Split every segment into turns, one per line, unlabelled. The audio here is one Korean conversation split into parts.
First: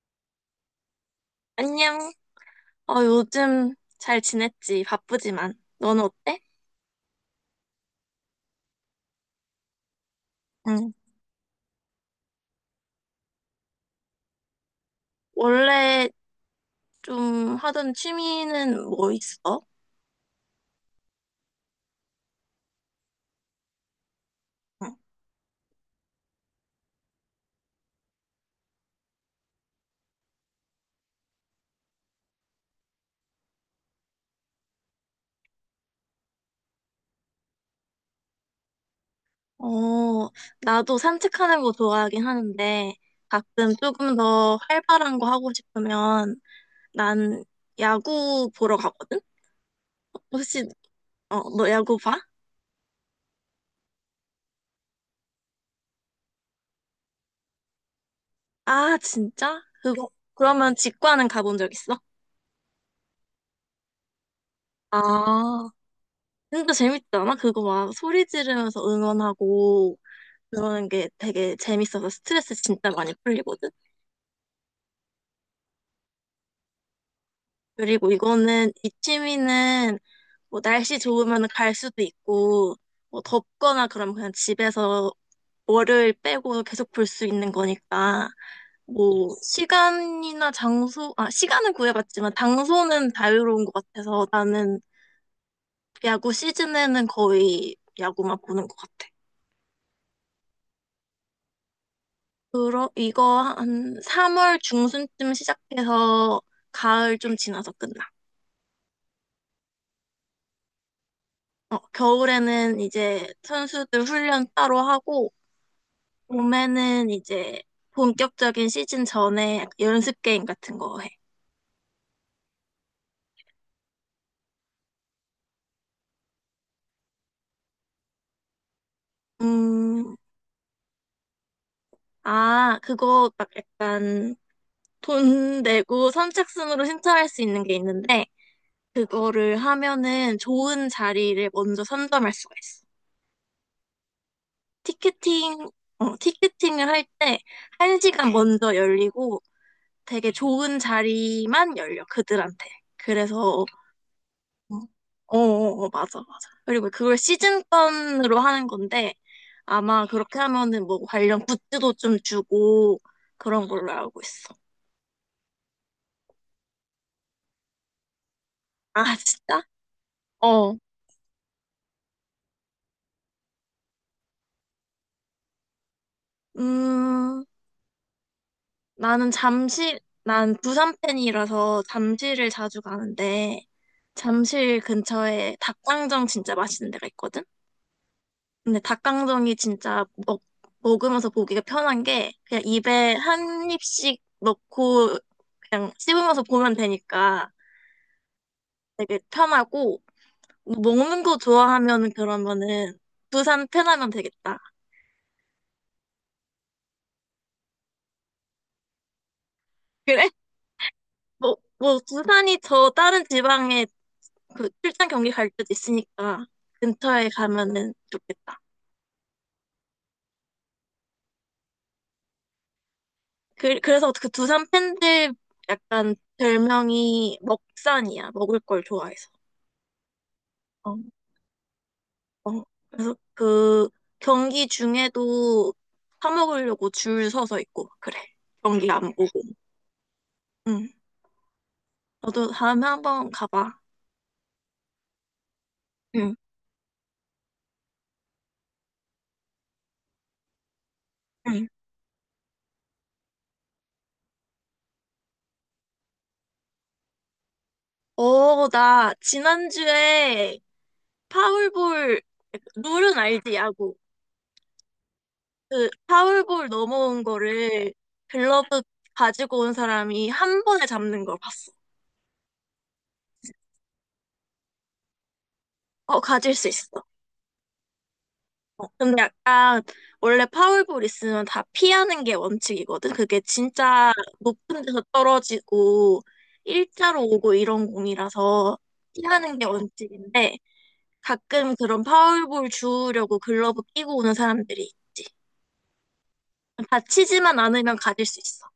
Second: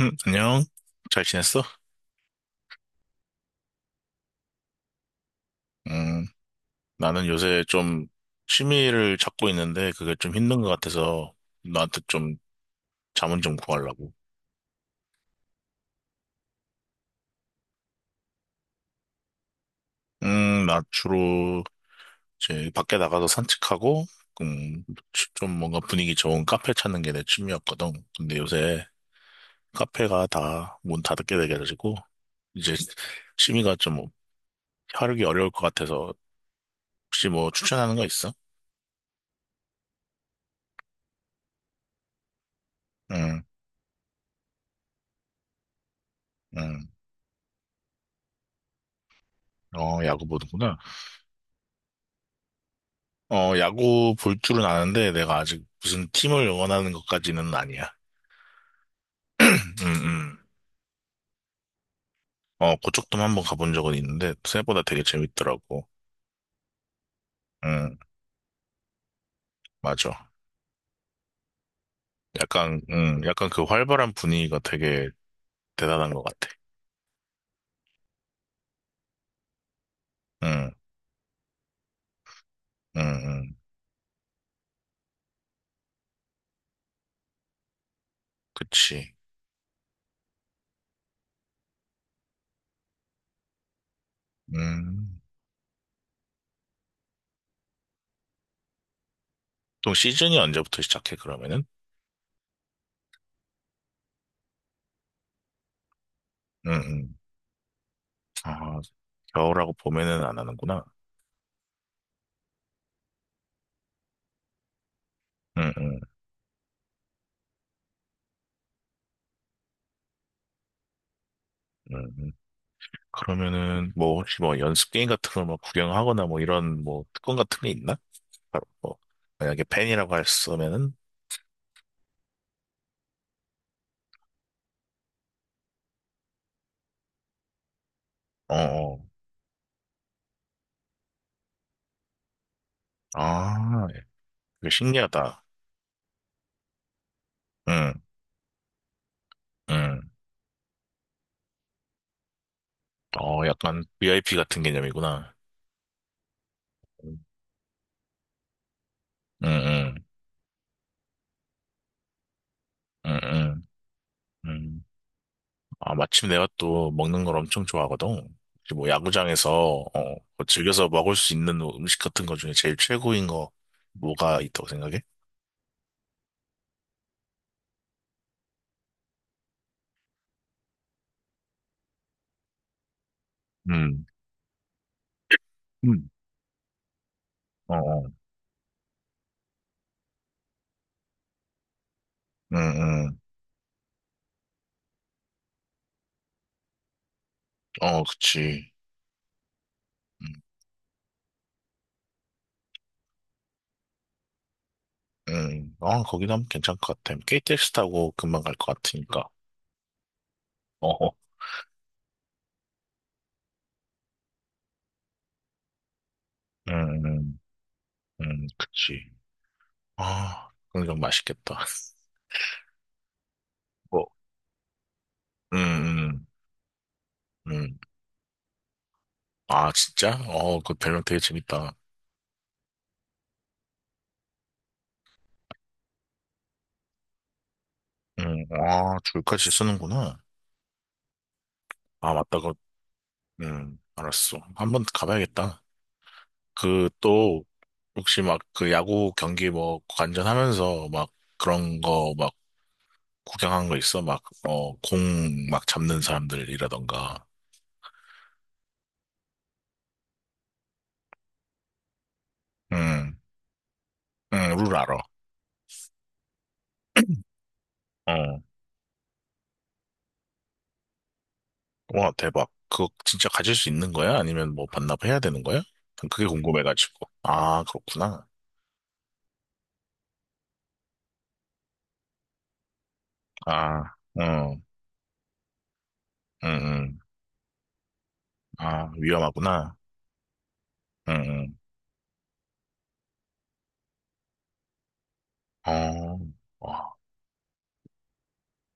응, 안녕. 잘 지냈어?
안녕. 요즘 잘 지냈지? 바쁘지만. 너는
음,
어때?
나는 요새 좀 취미를 찾고 있는데 그게 좀 힘든 것
응.
같아서 나한테 좀 자문 좀 구하려고.
원래 좀 하던 취미는 뭐 있어?
나 주로 이제 밖에 나가서 산책하고, 음,
응.
좀 뭔가 분위기 좋은 카페 찾는 게 내 취미였거든. 근데 요새 카페가 다 문 닫게 돼가지고 이제 취미가 좀 하루기 어려울 것 같아서 혹시 뭐 추천하는 거 있어?
어, 나도 산책하는 거 좋아하긴 하는데,
응,
가끔 조금 더 활발한 거 하고 싶으면,
응.
난 야구 보러 가거든?
어, 야구
혹시,
보는구나.
너 야구 봐?
어, 야구 볼 줄은 아는데 내가 아직 무슨 팀을 응원하는 것까지는 아니야.
아,
음,
진짜?
음.
그러면 직관은 가본 적 있어?
어, 그쪽도 한번 가본 적은 있는데 생각보다 되게
아,
재밌더라고.
진짜 재밌지 않아? 그거 막
응,
소리 지르면서 응원하고,
맞아.
그러는 게 되게 재밌어서 스트레스
약간,
진짜 많이
약간 그
풀리거든.
활발한 분위기가 되게 대단한 것 같아.
그리고 이거는 이 취미는 뭐
응응응.
날씨 좋으면 갈 수도 있고 뭐 덥거나 그럼 그냥 집에서 월요일 빼고 계속 볼 수 있는 거니까
그치.
뭐 시간이나 장소 아 시간은 구해봤지만 장소는 자유로운 것 같아서 나는
음.
야구 시즌에는 거의 야구만 보는 것 같아.
또 시즌이 언제부터 시작해, 그러면은?
그러 이거 한 3월 중순쯤 시작해서
응응.
가을 좀 지나서 끝나.
아, 겨울하고 봄에는 안 하는구나.
어, 겨울에는 이제 선수들 훈련 따로 하고,
응응응.
봄에는 이제 본격적인 시즌 전에 연습 게임 같은 거 해.
그러면은 뭐 혹시 뭐 연습 게임 같은 걸뭐 구경하거나 뭐 이런 뭐 특권 같은 게 있나? 바로 뭐 만약에 펜이라고
음,
했으면은.
아, 그거 막 약간 돈 내고 선착순으로 신청할 수 있는 게 있는데,
어, 어.
그거를 하면은 좋은 자리를 먼저 선점할 수가 있어.
아, 되게 신기하다.
티켓팅, 티켓팅을 할 때
응,
한시간 먼저 열리고
응.
되게 좋은 자리만 열려, 그들한테.
어,
그래서
약간 VIP 같은
어,
개념이구나.
맞아, 맞아. 그리고 그걸
응,
시즌권으로 하는 건데,
응,
아마 그렇게 하면은 뭐 관련 굿즈도 좀 주고,
응, 응,
그런 걸로 알고
응.
있어.
응. 아, 마침 내가 또 먹는 걸 엄청 좋아하거든. 혹시 뭐
아, 진짜?
야구장에서 어, 뭐
어.
즐겨서 먹을 수 있는 음식 같은 것 중에 제일 최고인 거 뭐가 있다고 생각해?
음, 나는 잠실, 난 부산 팬이라서 잠실을 자주 가는데,
응,
잠실 근처에
응,
닭강정 진짜 맛있는 데가 있거든?
어, 어,
근데 닭강정이 진짜 먹, 먹으면서 보기가 편한 게
응,
그냥 입에
응,
한 입씩 넣고 그냥 씹으면서 보면 되니까
어, 그치.
되게 편하고
응,
뭐 먹는 거 좋아하면은 그러면은 부산 편하면 되겠다.
응. 어, 거기도 하면 괜찮을 것 같아. KTX 타고 금방 갈 것 같으니까.
그래?
어 어.
뭐 부산이 저 다른 지방에 그 출장 경기 갈 때도 있으니까
음,
근처에
음,
가면은 좋겠다.
그치. 아, 그건 좀 맛있겠다. 뭐,
그래서 그 두산 팬들
음,
약간
음,
별명이
음.
먹산이야. 먹을 걸 좋아해서.
아, 진짜? 어, 그
어.
별명 되게 재밌다.
어, 그래서 그 경기 중에도 사 먹으려고 줄 서서 있고 그래. 경기
아,
안 보고.
줄까지 쓰는구나.
응.
아, 맞다.
너도
그,
다음에 한번 가봐.
알았어. 한번 가봐야겠다.
응.
그, 또, 혹시 막 그 야구 경기 뭐 관전하면서 막
응.
그런 거 막 구경한 거 있어? 막, 어, 공 막 잡는 사람들이라던가.
어, 나 지난주에 파울볼 룰은
음,
알지 야구.
룰 알아.
그 파울볼 넘어온 거를
어.
글러브 가지고 온 사람이 한 번에 잡는 걸 봤어.
와, 대박. 그거 진짜 가질 수 있는 거야? 아니면 뭐 반납해야 되는 거야?
어,
그게
가질 수 있어.
궁금해가지고. 아, 그렇구나.
근데 약간 원래 파울볼 있으면 다 피하는 게 원칙이거든. 그게
아,
진짜
응,
높은 데서 떨어지고
응, 응.
일자로 오고 이런 공이라서
아,
피하는 게
위험하구나.
원칙인데
응,
가끔 그런 파울볼 주우려고 글러브 끼고 오는 사람들이 있지.
응. 어, 와,
다치지만 않으면 가질 수 있어.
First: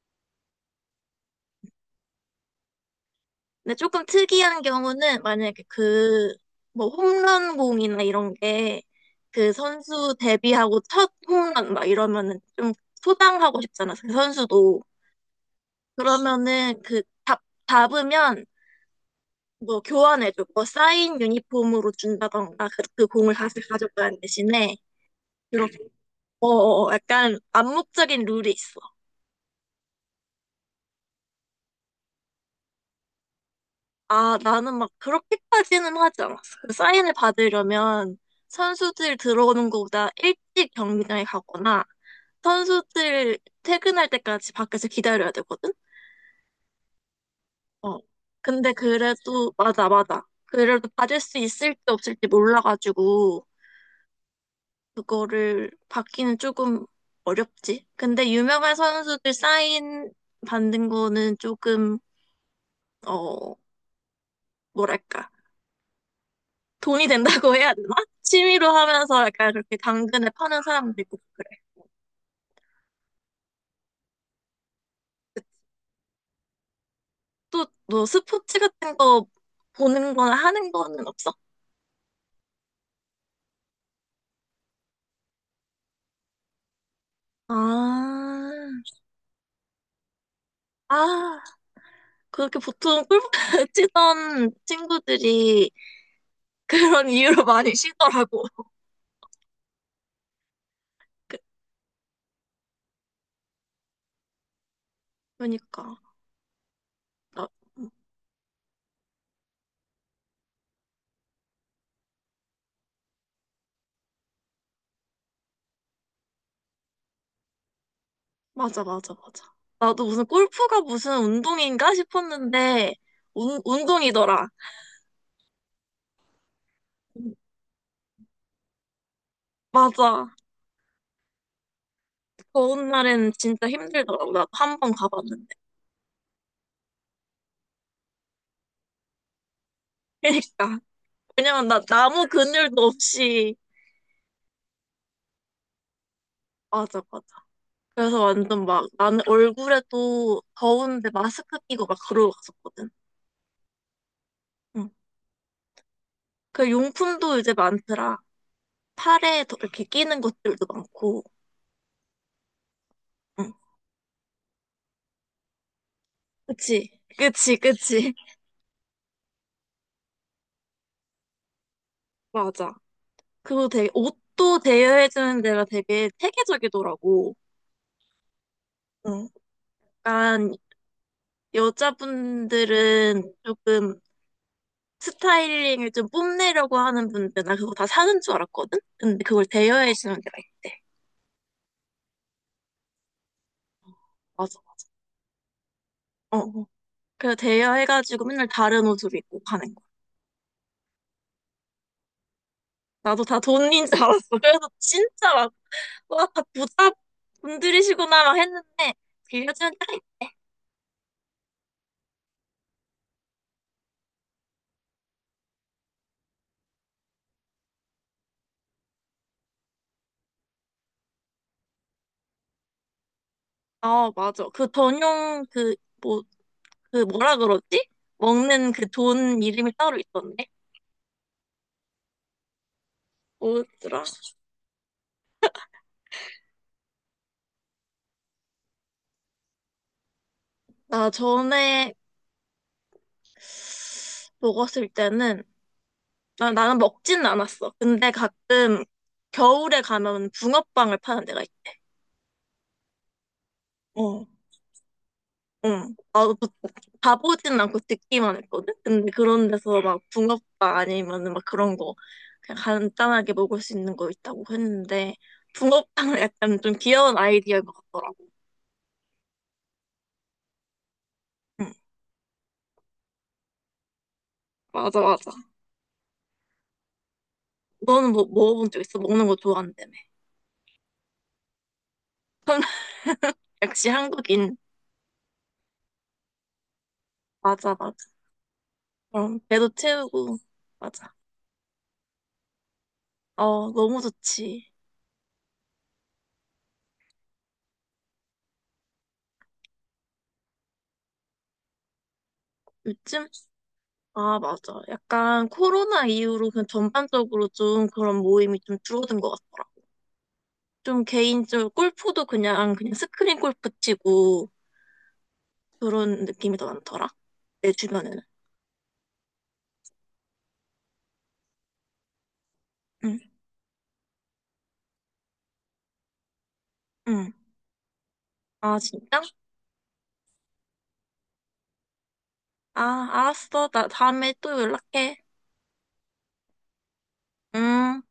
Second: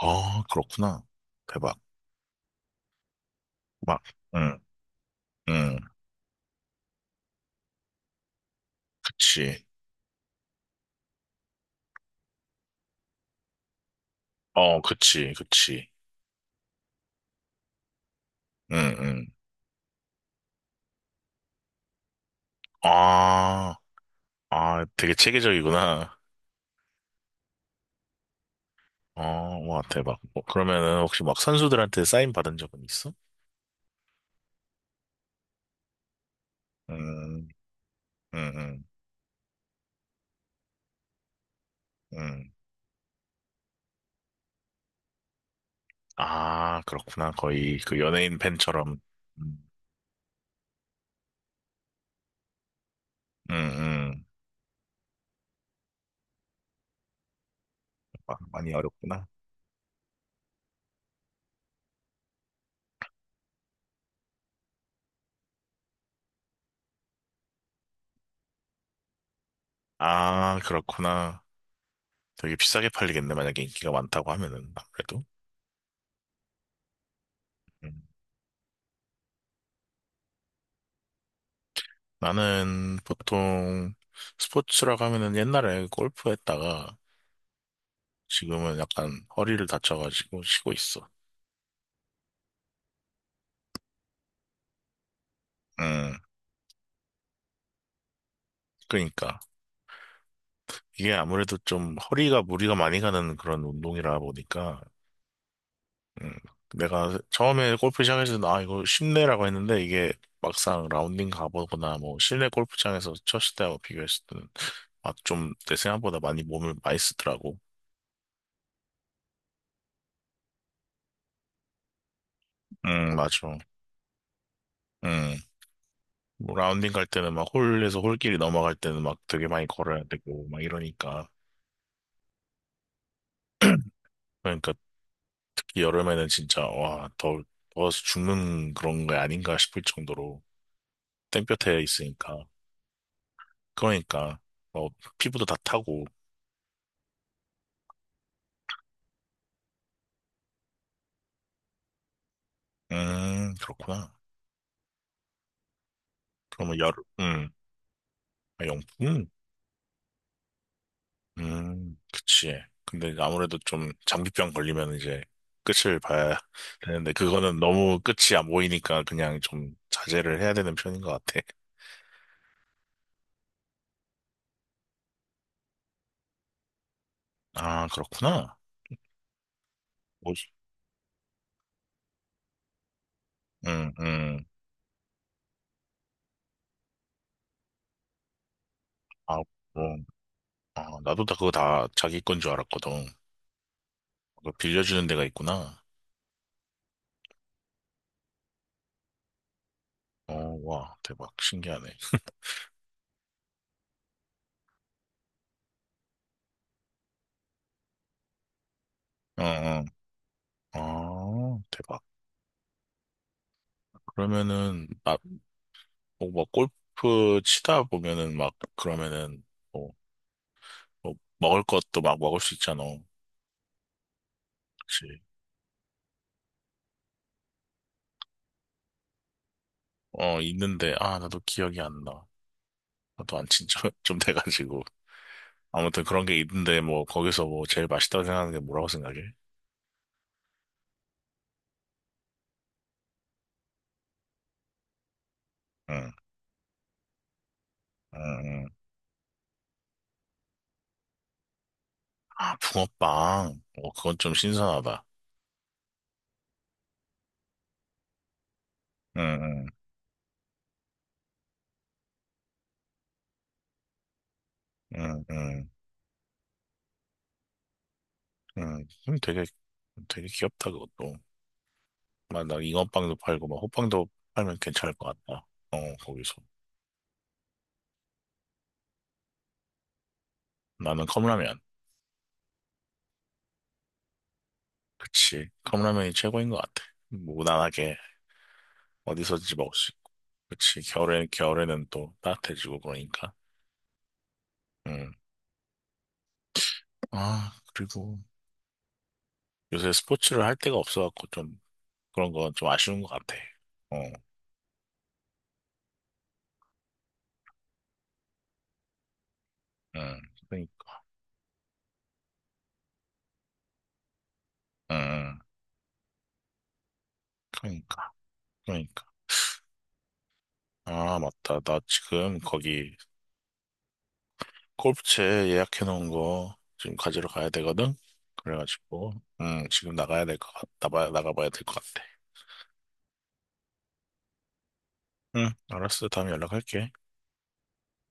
아, 그렇구나. 대박.
근데
막,
조금
응,
특이한 경우는 만약에
응.
그 뭐 홈런 공이나 이런 게 그
그치.
선수 데뷔하고 첫 홈런 막 이러면은 좀 소장하고 싶잖아. 그
어,
선수도.
그치, 그치.
그러면은 답으면
응, 응.
뭐 교환해줘. 뭐 사인 유니폼으로 준다던가 그 공을 다시
아,
가져가는 대신에
아, 되게
이렇게
체계적이구나.
약간 암묵적인 룰이 있어.
어, 와, 대박. 뭐, 그러면은 혹시 막 선수들한테 사인 받은 적은 있어?
아, 나는 막 그렇게까지는 하지 않았어. 그 사인을
음,
받으려면
응, 응,
선수들 들어오는 것보다 일찍 경기장에 가거나
응.
선수들 퇴근할 때까지 밖에서 기다려야 되거든?
아, 그렇구나. 거의 그
어.
연예인
근데
팬처럼.
그래도
음,
맞아, 맞아. 그래도 받을 수 있을지 없을지 몰라가지고
음, 음.
그거를 받기는 조금 어렵지. 근데
많이
유명한
어렵구나.
선수들 사인 받는 거는 조금, 어, 뭐랄까. 돈이 된다고 해야 되나? 취미로 하면서 약간 그렇게 당근에
아,
파는 사람도 있고
그렇구나.
그래.
되게 비싸게 팔리겠네. 만약에 인기가 많다고 하면은, 아무래도.
또,
음.
너 스포츠 같은 거 보는 거나 하는 거는 없어?
나는 보통 스포츠라고 하면은 옛날에 골프 했다가
아,
지금은 약간 허리를 다쳐가지고 쉬고 있어.
아, 그렇게 보통 골프 치던 친구들이
음,
그런 이유로 많이 쉬더라고.
그러니까. 이게
그-
아무래도 좀 허리가 무리가 많이 가는 그런 운동이라 보니까
그러니까.
음, 내가
나-
처음에
음.
골프 시작했을 때, 아, 이거 쉽네라고 했는데, 이게 막상 라운딩 가보거나, 뭐, 실내 골프장에서 쳤을 때하고 비교했을 때는, 아, 좀, 내 생각보다 많이 몸을 많이 쓰더라고.
맞아, 맞아, 맞아. 나도 무슨 골프가 무슨 운동인가 싶었는데,
맞아.
운동이더라.
음, 뭐 라운딩 갈 때는 막 홀에서 홀길이 넘어갈 때는 막 되게 많이 걸어야
맞아.
되고, 막 이러니까.
더운 날엔 진짜 힘들더라고. 나도
그러니까
한 번 가봤는데.
특히 여름에는 진짜, 와, 더, 더워서 죽는 그런 게 아닌가 싶을 정도로
그러니까. 왜냐면 나
땡볕에
아무
있으니까.
근육도 없이.
그러니까, 어, 피부도 다 타고.
맞아, 맞아. 그래서 완전 막 나는 얼굴에도 더운데 마스크 끼고 막 그러고 갔었거든.
그렇구나.
응. 그
그러면 열,
용품도
음,
이제 많더라.
아, 용품?
팔에 더 이렇게 끼는 것들도 많고.
그치. 근데 이제
응.
아무래도 좀 장기병 걸리면 이제 끝을 봐야
그치?
되는데,
그치,
그거는 너무
그치.
끝이 안 보이니까 그냥 좀 자제를 해야 되는 편인 것 같아.
맞아. 그거 되게 옷도 대여해주는 데가 되게 체계적이더라고.
아, 그렇구나.
응,
뭐지?
약간 여자분들은
응,
조금
응.
스타일링을 좀 뽐내려고 하는 분들, 나 그거 다 사는 줄 알았거든? 근데
아,
그걸
뭐,
대여해주는 데가 있대.
아, 나도 다 그거 다 자기 건 줄 알았거든. 그거
맞아.
빌려주는 데가 있구나.
어, 어. 그래서 대여해가지고 맨날 다른 옷을 입고 가는 거야.
어, 와, 대박. 신기하네.
나도 다 돈인 줄 알았어. 와, 다 부자 분들이시구나 막 했는데,
어,
빌려주는
어.
데가 있-
아, 대박. 그러면은, 아, 뭐, 뭐 골프 치다 보면은 막, 그러면은, 뭐 뭐 먹을 것도 막 먹을 수 있잖아.
아, 맞아.
그치?
뭐, 그 뭐라 그러지? 먹는 그 돈 이름이 따로
어,
있던데?
있는데, 아, 나도 기억이 안 나. 나도 안 친지
뭐더라?
좀 돼가지고. 아무튼 그런 게 있는데, 뭐, 거기서 뭐, 제일 맛있다고 생각하는 게 뭐라고 생각해?
나 전에 먹었을 때는
응,
나는 먹지는 않았어. 근데
응, 응.
가끔 겨울에 가면 붕어빵을 파는 데가 있대.
아, 붕어빵. 어, 그건
어.
좀 신선하다.
응. 나도 그- 가보진 않고 듣기만 했거든? 근데
응,
그런
응,
데서 막 붕어빵 아니면은 막 그런 거 그냥 간단하게 먹을 수 있는 거 있다고 했는데
응, 응,
붕어빵은 약간 좀 귀여운 아이디어인 것 같더라고.
응. 그럼 되게, 되게 귀엽다, 그것도.
응.
막, 나 잉어빵도 팔고, 막, 호빵도 팔면 괜찮을
맞아,
것
맞아.
같다. 어, 거기서.
너는 뭐 먹어본 적 있어? 먹는 거 좋아한다며.
나는 컵라면.
역시 한국인.
그치. 컵라면이 최고인 것 같아.
맞아, 맞아.
무난하게.
그럼
어디서든지 먹을
배도
수 있고.
채우고.
그치.
맞아.
겨울에는 또 따뜻해지고 그러니까.
어, 너무 좋지.
음. 아, 그리고 요새 스포츠를 할 데가 없어갖고 좀 그런 건 좀 아쉬운 것
요즘?
같아. 어,
아, 맞아. 약간 코로나 이후로 그냥 전반적으로 좀 그런 모임이 좀 줄어든 것 같더라.
음, 그러니까.
좀 개인적으로 골프도 그냥, 그냥 스크린 골프 치고
음, 음.
그런 느낌이 더 많더라. 내
그러니까.
주변에는.
그러니까. 아, 맞다. 나 지금 거기
응,
골프채 예약해놓은 거 지금 가지러
응.
가야 되거든?
아,
그래가지고,
진짜?
지금 나가야 될 것 같, 나가, 나가봐야 될 것 같아.
아, 알았어. 나 다음에 또 연락해.
응, 알았어. 다음에 연락할게.
음.